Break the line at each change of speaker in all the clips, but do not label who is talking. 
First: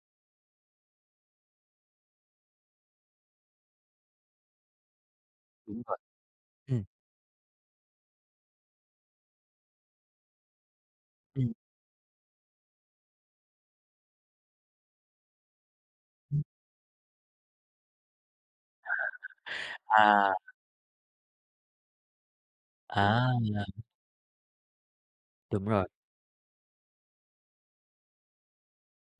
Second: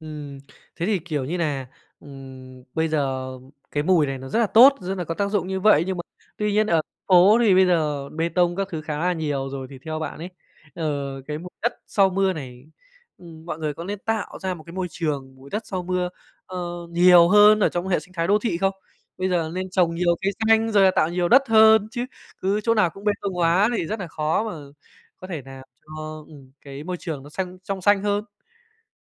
Ừm, thế thì, kiểu, như nà, ừm, bây giờ cái mùi này nó rất là tốt, rất là có tác dụng như
Đúng
vậy,
rồi.
nhưng mà tuy nhiên ở
Ừm.
phố thì bây giờ bê tông các thứ khá là nhiều rồi. Thì theo bạn ấy, ờ, cái mùi
Ừm.
đất sau mưa này, ừm, mọi người có lên tạo ra một cái môi trường mùi đất sau mưa, ơ, nhiều hơn ở trong hệ sinh thái đô thị không? Bây giờ nên trồng nhiều cây
À.
xanh rồi là tạo nhiều đất hơn chứ? Cứ chỗ nào cũng bê
À.
tông hóa thì rất nà khó mà có thể làm
Đúng rồi.
cho, ừm, cái môi trường nó xanh, trong xanh hơn.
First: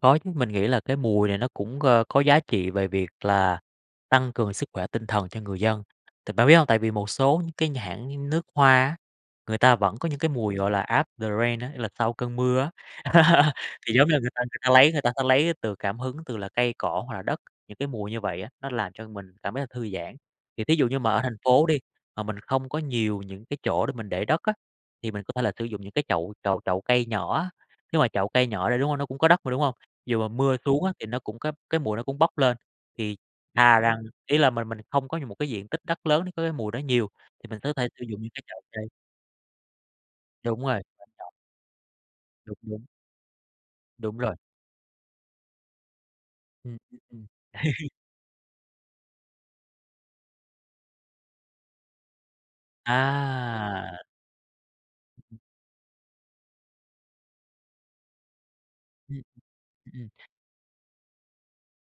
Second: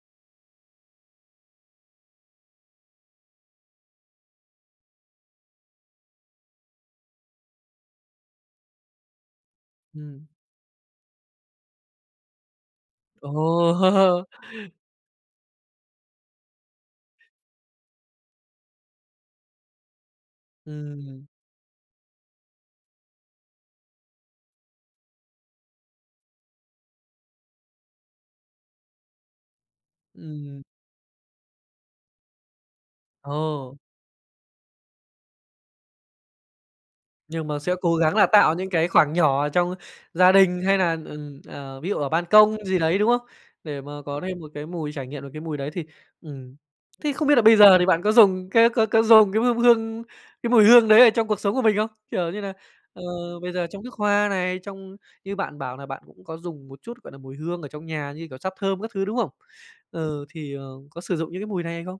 Có chứ, mình nghĩ là cái mùi này nó cũng, ơ, có giá trị về việc là tăng cường sức khỏe tinh thần cho người dân, t bạn biết hông? Tại vì một số cái nhãn hãng nước hoa á, người ta vẫn có những
Ừm.
cái mùi gọi là after the rain á, nghĩa là sau cơn mưa á. Thì giống như
Ồ!
người ta người ta lấy, người ta sẽ lấy từ cảm hứng từ là cây cỏ hoặc là đất, những cái mùi như vậy á, nó làm cho mình cảm thấy thư giãn. Thì thí dụ như mà ở
Ừm.
thành phố đi mà mình không có nhiều những cái chỗ để mình để đất á thì mình có thể là sử dụng những cái chậu chậu chậu cây nhỏ á. Nếu mà chậu cây nhỏ đi, đúng không? Nó cũng có đất mà, đúng không? Dụ mà mưa
Ừm.
xuống á thì nó cũng có cái mùi nó cũng bốc lên thì
Ồ.
thà rằng, ý là mình mình không có nh một cái diện tích đất lớn để có cái mùi đó nhiều,
Nhưng
thì mình
mà
có
sẽ
thể
cố
sử
gắng
dụng
là
những cái
tạo
chậu
những
cây.
cái khoảng nhỏ trong gia
Đúng
đình
rồi,
hay là,
đem trồng.
ừm, ờ, ví dụ ở ban
Đúng,
công gì
đúng.
đấy, đúng không? Để mà
Đúng
có
rồi.
thêm một cái mùi, trải nghiệm được cái mùi đấy thì, ừm,
Ừm, ừm,
thế
ừm.
không biết là bây giờ thì bạn có dùng cái cái có dùng cái hương hương cái mùi hương đấy ở trong cuộc sống của mình không? Kiểu như nà ờ, bây giờ trong nước
À!
hoa này, trong như bạn bảo nà bạn cũng có dùng một chút, gọi là, mùi hương ở trong nhà như, kiểu, sáp thơm các thứ, đúng
Ừm,
không?
ừm ừm.
Ừ, thì, ờ, có sử dụng những cái mùi này hay không?